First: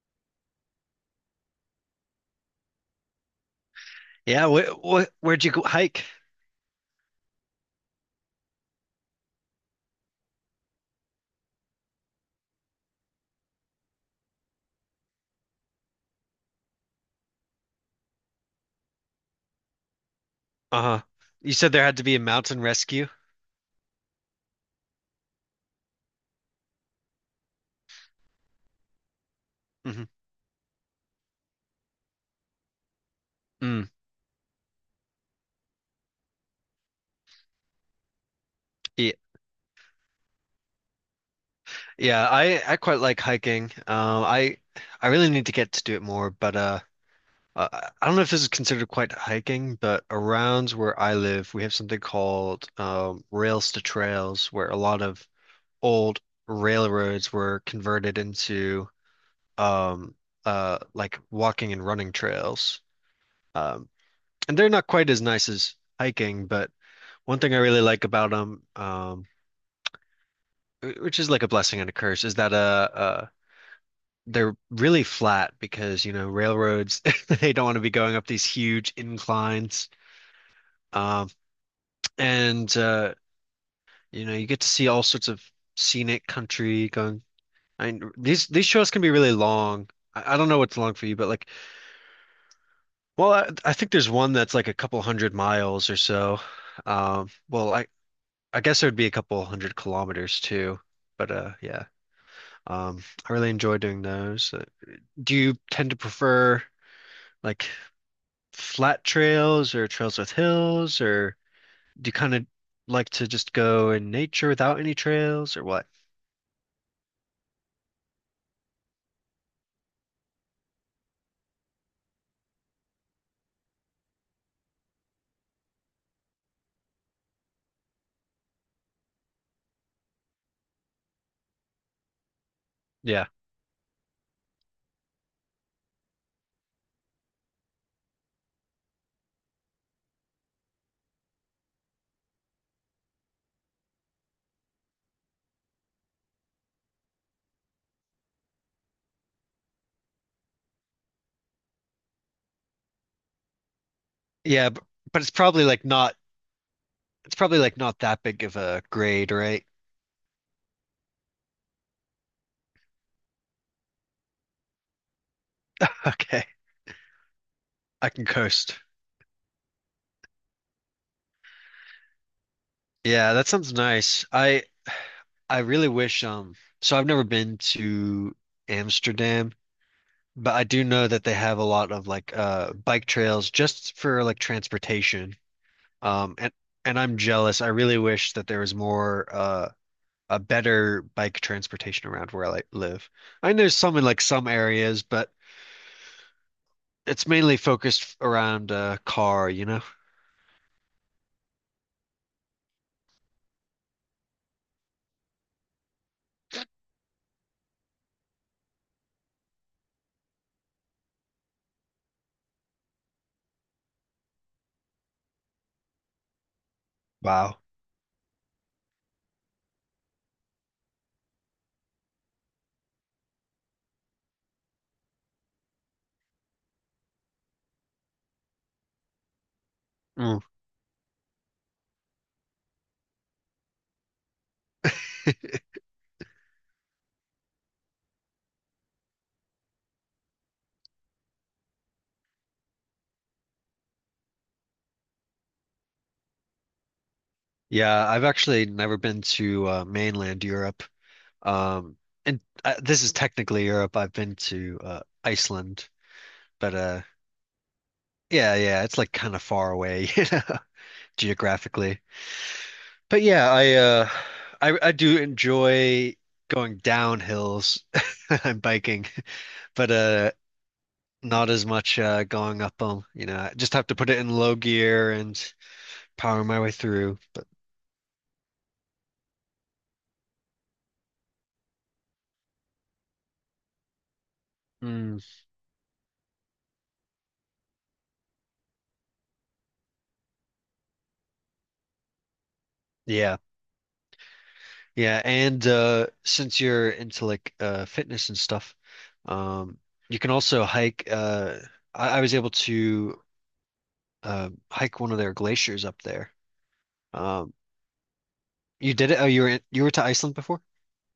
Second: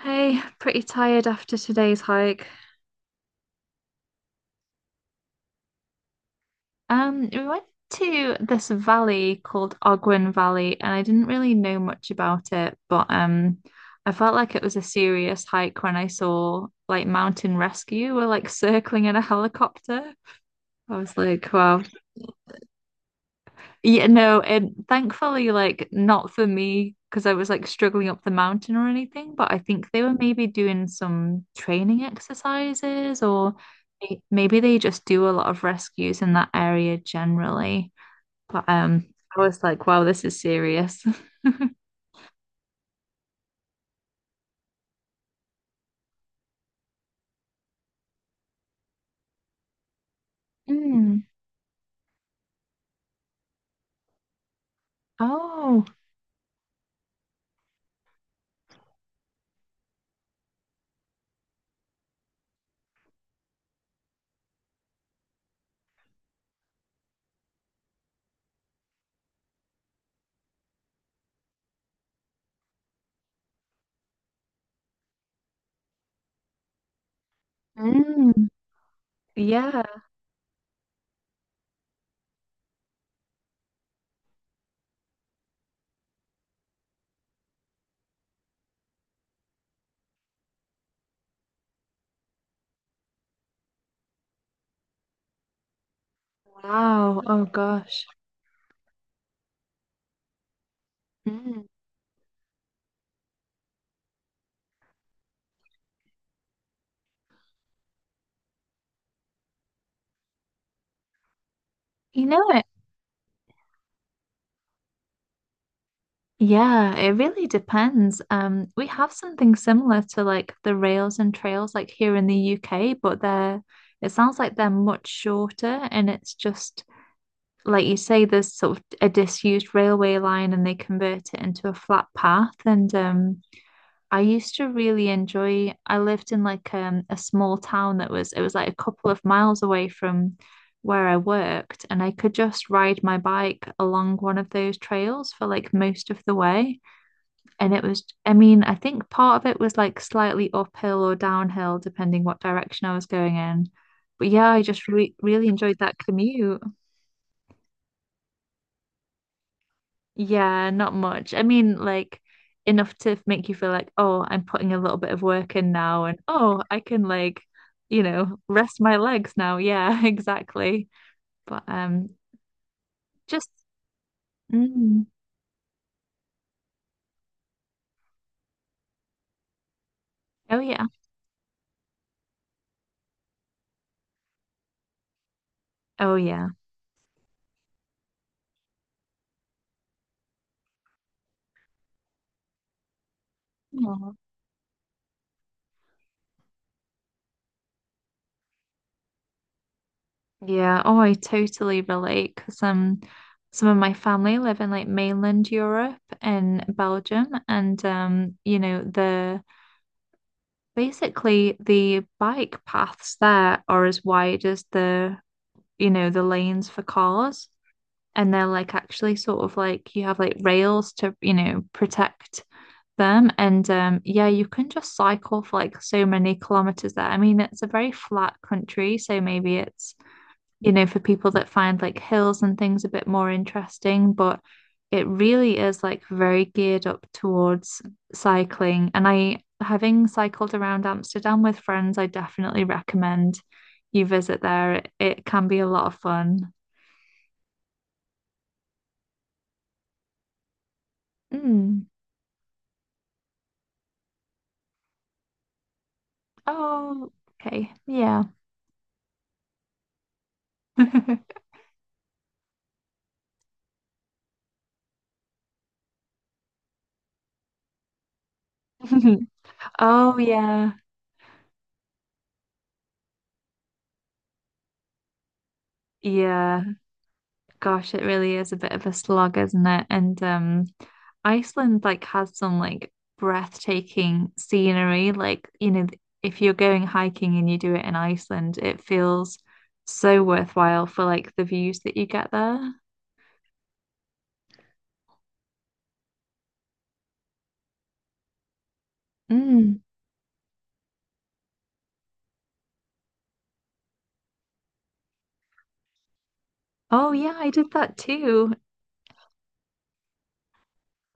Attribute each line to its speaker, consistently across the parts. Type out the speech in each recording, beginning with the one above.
Speaker 1: Hey, pretty tired after today's hike.
Speaker 2: Yeah, what where'd you go hike?
Speaker 1: We went to this valley called Ogwen Valley, and I didn't really know much about it, but I felt like it was a serious hike when I saw like Mountain Rescue were like circling in a helicopter. I
Speaker 2: Uh-huh.
Speaker 1: was like,
Speaker 2: You said
Speaker 1: wow.
Speaker 2: there had to be a mountain rescue.
Speaker 1: Yeah, no, and thankfully, like, not for me because I was like struggling up the mountain or anything, but I think they
Speaker 2: hmm
Speaker 1: were maybe doing some training exercises or
Speaker 2: Mm.
Speaker 1: maybe they just do a lot of rescues in that area generally. But
Speaker 2: Yeah,
Speaker 1: I was like, wow, this is serious.
Speaker 2: yeah, I quite like hiking. I really need to get to do it more, but uh, I don't know if this is considered quite hiking, but around where I
Speaker 1: Mm.
Speaker 2: live, we have something called rails to trails, where a lot of
Speaker 1: Oh,
Speaker 2: old railroads were converted into um like walking and running trails. Um, and they're not quite as nice as hiking, but one thing I really like about them, which is like a blessing and a curse, is that they're really flat because you know railroads they don't want to be going up these
Speaker 1: mm.
Speaker 2: huge
Speaker 1: Yeah.
Speaker 2: inclines, um, and you know you get to see all sorts of scenic country going. I mean, these shows can be really long. I don't know what's long for you, but like, well, I think there's one that's like a couple hundred miles or so.
Speaker 1: Wow.
Speaker 2: Um,
Speaker 1: Oh
Speaker 2: well, I
Speaker 1: gosh.
Speaker 2: I guess it would be a couple hundred kilometers too, but
Speaker 1: Mm.
Speaker 2: yeah. I really enjoy doing those. Do you tend to prefer like flat trails or trails with hills, or do you
Speaker 1: You
Speaker 2: kind
Speaker 1: know
Speaker 2: of
Speaker 1: it.
Speaker 2: like to just go in nature without any trails or what?
Speaker 1: Yeah, it really depends. We have something similar to like the rails and trails like here in the UK, but they're it sounds like they're much shorter and it's just like you say, there's sort of a disused railway line and they convert it into a flat path. And
Speaker 2: Yeah.
Speaker 1: I used to really enjoy. I lived in like a small town that was it was like a couple of miles away from where I worked and I could just ride my bike along one of those trails for like most of the way. And it was, I mean, I think part of it was like slightly uphill or downhill, depending what direction I was going in. But yeah, I
Speaker 2: Yeah,
Speaker 1: just re
Speaker 2: but it's
Speaker 1: really
Speaker 2: probably
Speaker 1: enjoyed
Speaker 2: like
Speaker 1: that
Speaker 2: not,
Speaker 1: commute.
Speaker 2: it's probably like not that big of a grade, right?
Speaker 1: Yeah, not much. I mean, like enough to make you feel like, oh, I'm putting a little bit of work in now, and
Speaker 2: Okay.
Speaker 1: oh, I can like, you
Speaker 2: I can
Speaker 1: know,
Speaker 2: coast.
Speaker 1: rest my legs now. Yeah, exactly. But
Speaker 2: Yeah, that
Speaker 1: just,
Speaker 2: sounds nice.
Speaker 1: mm,
Speaker 2: I really wish so I've never been to Amsterdam. But
Speaker 1: oh
Speaker 2: I do
Speaker 1: yeah,
Speaker 2: know that they have a lot of like bike trails just for like transportation.
Speaker 1: oh
Speaker 2: Um
Speaker 1: yeah.
Speaker 2: and and I'm jealous. I really wish that there was more a better bike transportation around where I like, live. I know there's some in
Speaker 1: Aw.
Speaker 2: like some areas, but it's mainly focused around car, you know?
Speaker 1: Yeah, oh, I totally relate because some of my family live in like mainland Europe in Belgium, and you know, the basically the bike paths there are as wide as the you know the lanes for cars,
Speaker 2: Wow.
Speaker 1: and they're like actually sort of like you have like rails to you know protect them, and yeah, you can just cycle for like so many kilometers there. I mean, it's a very flat country, so maybe it's
Speaker 2: Mm.
Speaker 1: you know, for people that find like hills and things a bit more interesting, but it really is like very geared up towards cycling. And I, having cycled around Amsterdam with friends, I definitely recommend you visit there. It can be a lot of fun.
Speaker 2: Yeah, I've actually never been to mainland Europe.
Speaker 1: Mm.
Speaker 2: Um and this is technically Europe. I've been to Iceland, but
Speaker 1: Oh, okay. Yeah.
Speaker 2: yeah, yeah, it's like kind of far away, you know? Geographically. But yeah, I do enjoy going down hills and biking, but
Speaker 1: Oh,
Speaker 2: uh
Speaker 1: yeah.
Speaker 2: not as much going up them, you know. I just have to put it in low gear and power my
Speaker 1: Yeah.
Speaker 2: way through. But
Speaker 1: Gosh, it really is a bit of a slog, isn't it? And Iceland like has some like breathtaking scenery.
Speaker 2: mm,
Speaker 1: Like, you know, if you're going hiking and you do it in Iceland, it feels so worthwhile for like the views that you get there.
Speaker 2: yeah. Yeah, and since you're into like fitness and stuff, um
Speaker 1: Mm.
Speaker 2: you can also hike uh, I was able to hike one of their glaciers up there.
Speaker 1: Oh yeah, I
Speaker 2: Um
Speaker 1: did that too.
Speaker 2: you did it? Oh, you were in, you were to Iceland before?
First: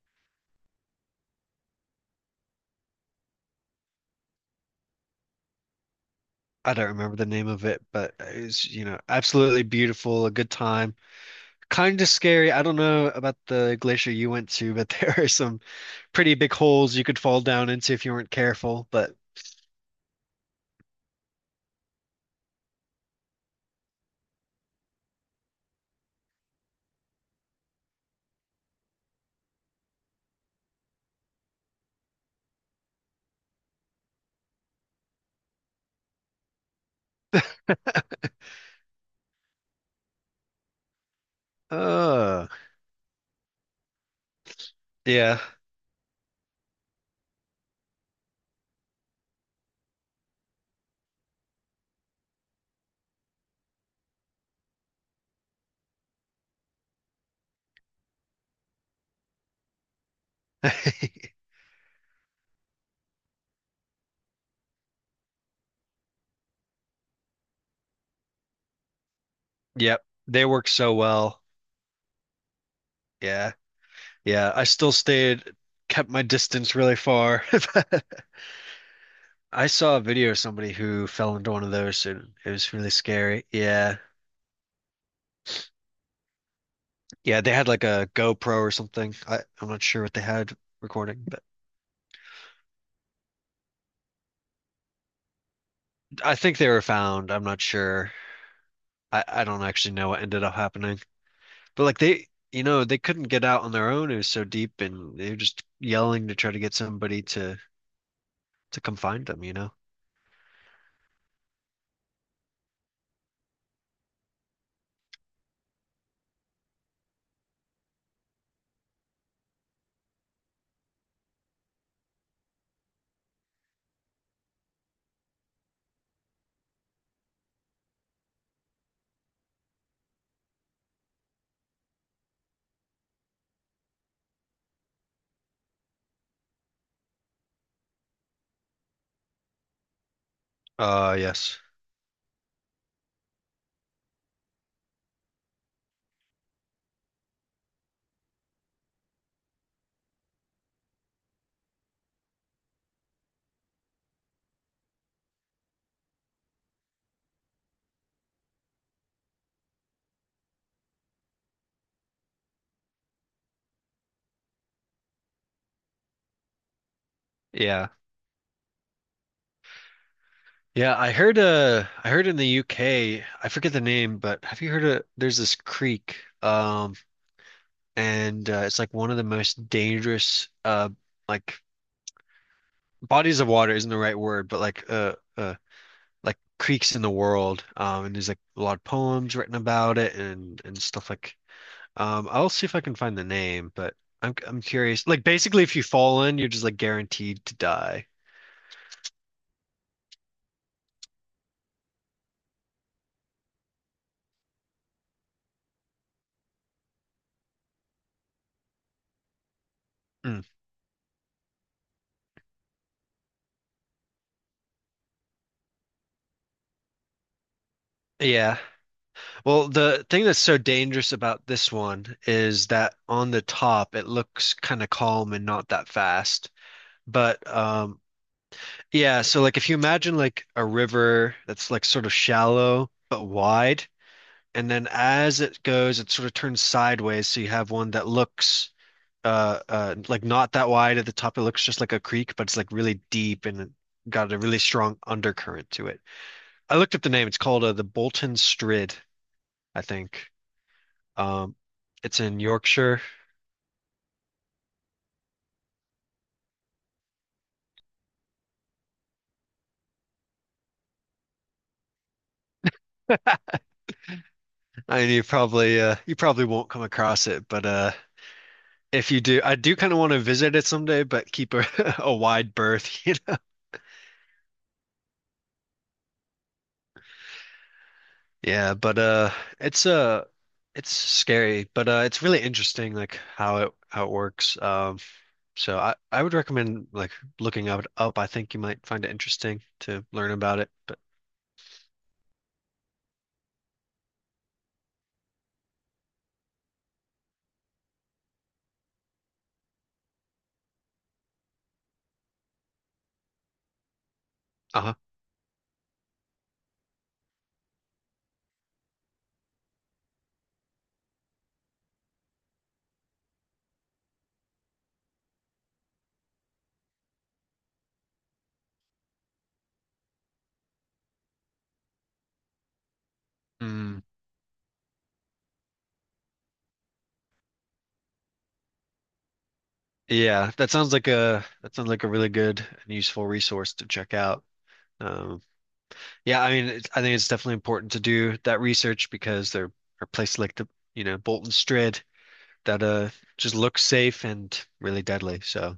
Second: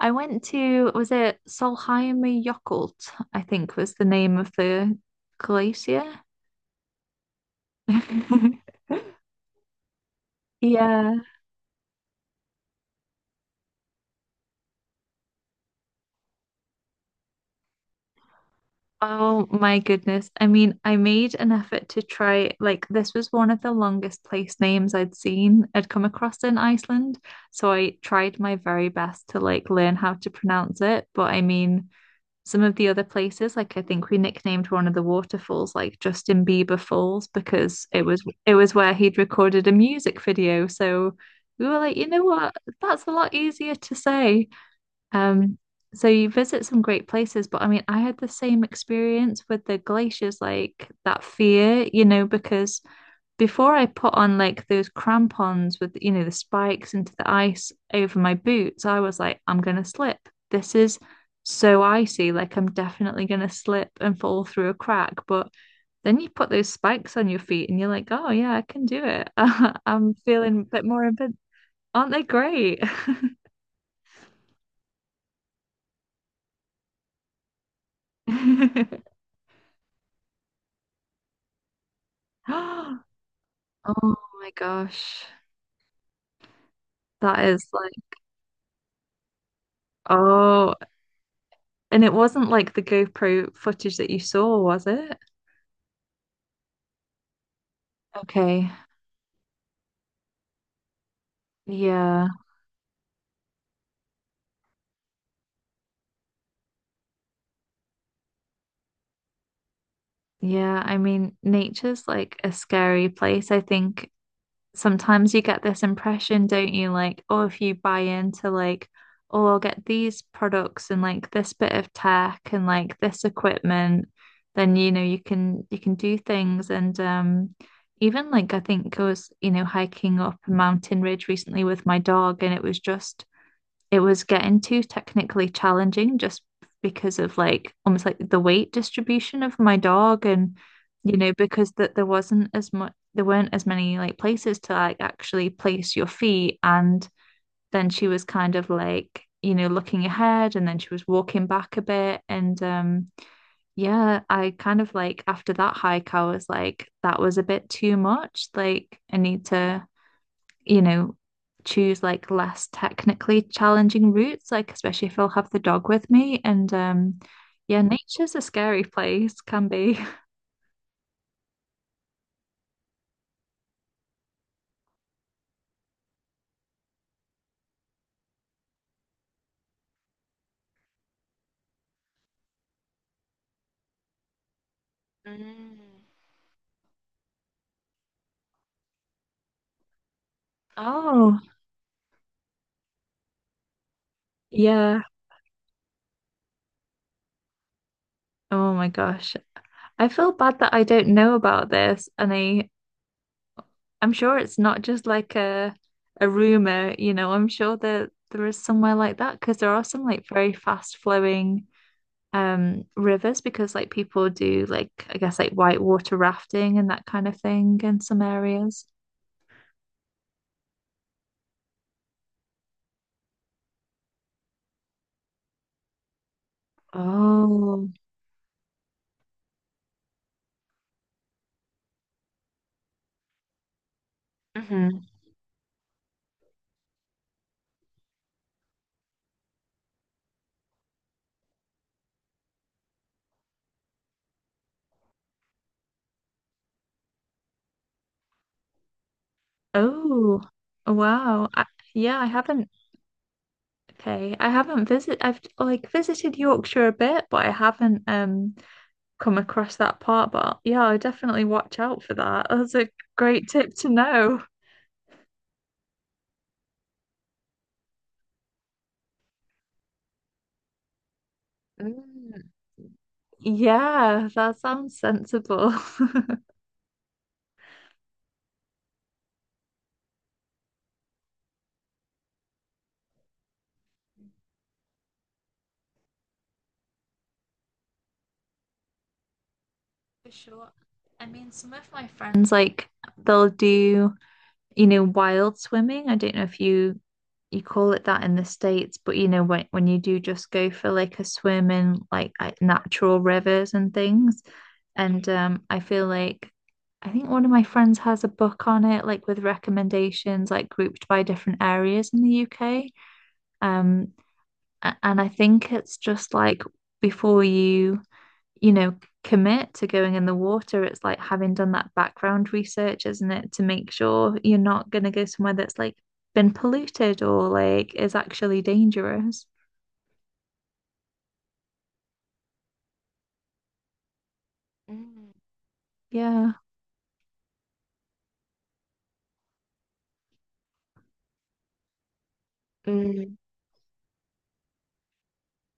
Speaker 1: I went to, was it Sólheimajökull, I think was the name of the glacier.
Speaker 2: I don't remember the name of it, but it's, you know, absolutely beautiful, a good time.
Speaker 1: Yeah.
Speaker 2: Kind of scary. I don't know about the glacier you went to, but there are some pretty big holes you could fall down into if you weren't careful. But
Speaker 1: Oh my goodness. I mean, I made an effort to try, like, this was one of the longest place names I'd seen, I'd come across in Iceland. So I tried my very best to, like, learn how to pronounce it. But I mean, some of the other places, like, I think we nicknamed one of the waterfalls, like, Justin Bieber Falls, because it was where he'd recorded a music video. So we were like, you know
Speaker 2: uh
Speaker 1: what? That's a lot easier to say.
Speaker 2: yeah.
Speaker 1: Um, so you visit some great places, but I mean, I had the same experience with the glaciers, like that fear, you know, because before I put on like those crampons with, you know, the spikes into the ice over my boots, I was like, I'm gonna slip. This is so icy, like I'm definitely gonna slip and fall through a crack. But then you put those spikes on your feet and you're like, oh yeah, I can do it.
Speaker 2: Yep.
Speaker 1: I'm
Speaker 2: They
Speaker 1: feeling a
Speaker 2: work
Speaker 1: bit
Speaker 2: so
Speaker 1: more,
Speaker 2: well.
Speaker 1: aren't they great?
Speaker 2: Yeah. Yeah. I still stayed, kept my distance really far. I saw a video of somebody who fell into one of those and it was really scary. Yeah.
Speaker 1: Oh my gosh.
Speaker 2: Yeah,
Speaker 1: That
Speaker 2: they
Speaker 1: is
Speaker 2: had like
Speaker 1: like,
Speaker 2: a GoPro or something. I'm not sure what they had
Speaker 1: oh,
Speaker 2: recording.
Speaker 1: and it wasn't like the GoPro footage that you saw, was it?
Speaker 2: I think they were found. I'm not sure.
Speaker 1: Okay.
Speaker 2: I don't actually know what ended up happening. But like
Speaker 1: Yeah.
Speaker 2: they, you know, they couldn't get out on their own. It was so deep, and they were just yelling to try to get somebody to come find them, you know?
Speaker 1: Yeah. I mean, nature's like a scary place. I think sometimes you get this impression, don't you? Like, oh, if you buy into like, oh, I'll get these products and like this bit of tech and like this equipment, then you know you can do things. And even like I think I was you know hiking up a mountain ridge recently with my dog, and it was just it was getting too technically challenging just because of like almost like the weight distribution of my dog and you know
Speaker 2: Yes.
Speaker 1: because that there wasn't as much there weren't as many like places to like actually place your feet and then she was kind of like you know looking ahead and then she was walking back a bit and yeah, I kind of like after that hike I was like that was a bit too much, like I need to you know, choose like less technically challenging routes, like especially if I'll have the dog with me. And yeah,
Speaker 2: Yeah.
Speaker 1: nature's a scary place, can be.
Speaker 2: Yeah, I heard in the UK, I forget the name, but have you heard of, there's this creek um and it's like one of the most dangerous like bodies of water isn't the right word, but like like creeks in the world. And there's like a lot of poems written about it and stuff like.
Speaker 1: Oh,
Speaker 2: I'll see if I can find the name, but I'm
Speaker 1: yeah.
Speaker 2: curious. Like basically, if you fall in, you're just like guaranteed to die.
Speaker 1: Oh my gosh. I feel bad that I don't know about this and I'm sure it's not just like a rumor, you know, I'm sure that there is somewhere like that because there are some like
Speaker 2: Mm.
Speaker 1: very fast flowing rivers because like people do like I guess like whitewater rafting and that kind of thing in some
Speaker 2: Yeah.
Speaker 1: areas.
Speaker 2: Well, the thing that's so dangerous about this one is that on the top it looks kind of calm and not that fast. But
Speaker 1: Oh.
Speaker 2: um yeah, so like if you imagine like a river that's like sort of shallow but wide, and then
Speaker 1: Hmm.
Speaker 2: as it goes, it sort of turns sideways. So you have one that looks like not that wide at the top. It looks just like a creek, but it's like really deep and got a really strong undercurrent to it. I looked up the name. It's called the Bolton Strid, I think.
Speaker 1: Oh. Wow.
Speaker 2: Um,
Speaker 1: I, yeah,
Speaker 2: it's
Speaker 1: I
Speaker 2: in
Speaker 1: haven't.
Speaker 2: Yorkshire.
Speaker 1: Okay. I haven't visit I've like visited Yorkshire a bit, but I haven't come across that part. But yeah, I definitely watch out for that. That's a great tip to know.
Speaker 2: I You probably you probably won't come across it, but if you do, I do kind of want to visit it someday, but keep a, a
Speaker 1: Mm.
Speaker 2: wide berth, you.
Speaker 1: Yeah, that sounds sensible.
Speaker 2: Yeah, but it's uh it's scary, but it's really interesting like how it works. So I would recommend like looking up. I think you might find it interesting to learn
Speaker 1: For
Speaker 2: about it.
Speaker 1: sure.
Speaker 2: But
Speaker 1: I mean, some of my friends like they'll do, you know, wild swimming. I don't know if you call it that in the States, but you know, when you do just go for like a swim in like natural rivers and things.
Speaker 2: uh-huh.
Speaker 1: And I feel like I think one of my friends has a book on it, like with recommendations, like grouped by different areas in the UK. Um, and I think it's just like before you you know, commit to going in the water, it's like having done that background research, isn't it? To make
Speaker 2: Mm.
Speaker 1: sure you're not going to go somewhere that's like been polluted or like is actually dangerous.
Speaker 2: Yeah, that sounds like a, that sounds like a really good and useful resource to check out.
Speaker 1: Mm.
Speaker 2: Um yeah, I
Speaker 1: Yeah.
Speaker 2: mean it's, I think it's definitely important to do that research because there are places like the, you know, Bolton Strid that
Speaker 1: Mm.
Speaker 2: just look safe and really deadly. So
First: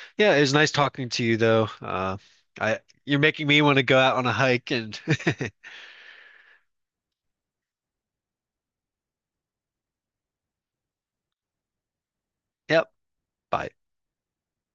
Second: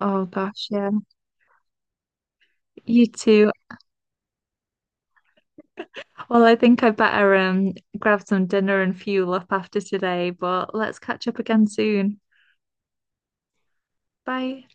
Speaker 1: Oh
Speaker 2: yeah, it was
Speaker 1: gosh,
Speaker 2: nice
Speaker 1: yeah.
Speaker 2: talking to you though. I
Speaker 1: You
Speaker 2: You're making
Speaker 1: too.
Speaker 2: me want to go out on a hike and
Speaker 1: Well, I think I better grab some dinner and fuel up after today, but let's catch up again soon.
Speaker 2: yep. Bye.
Speaker 1: Bye.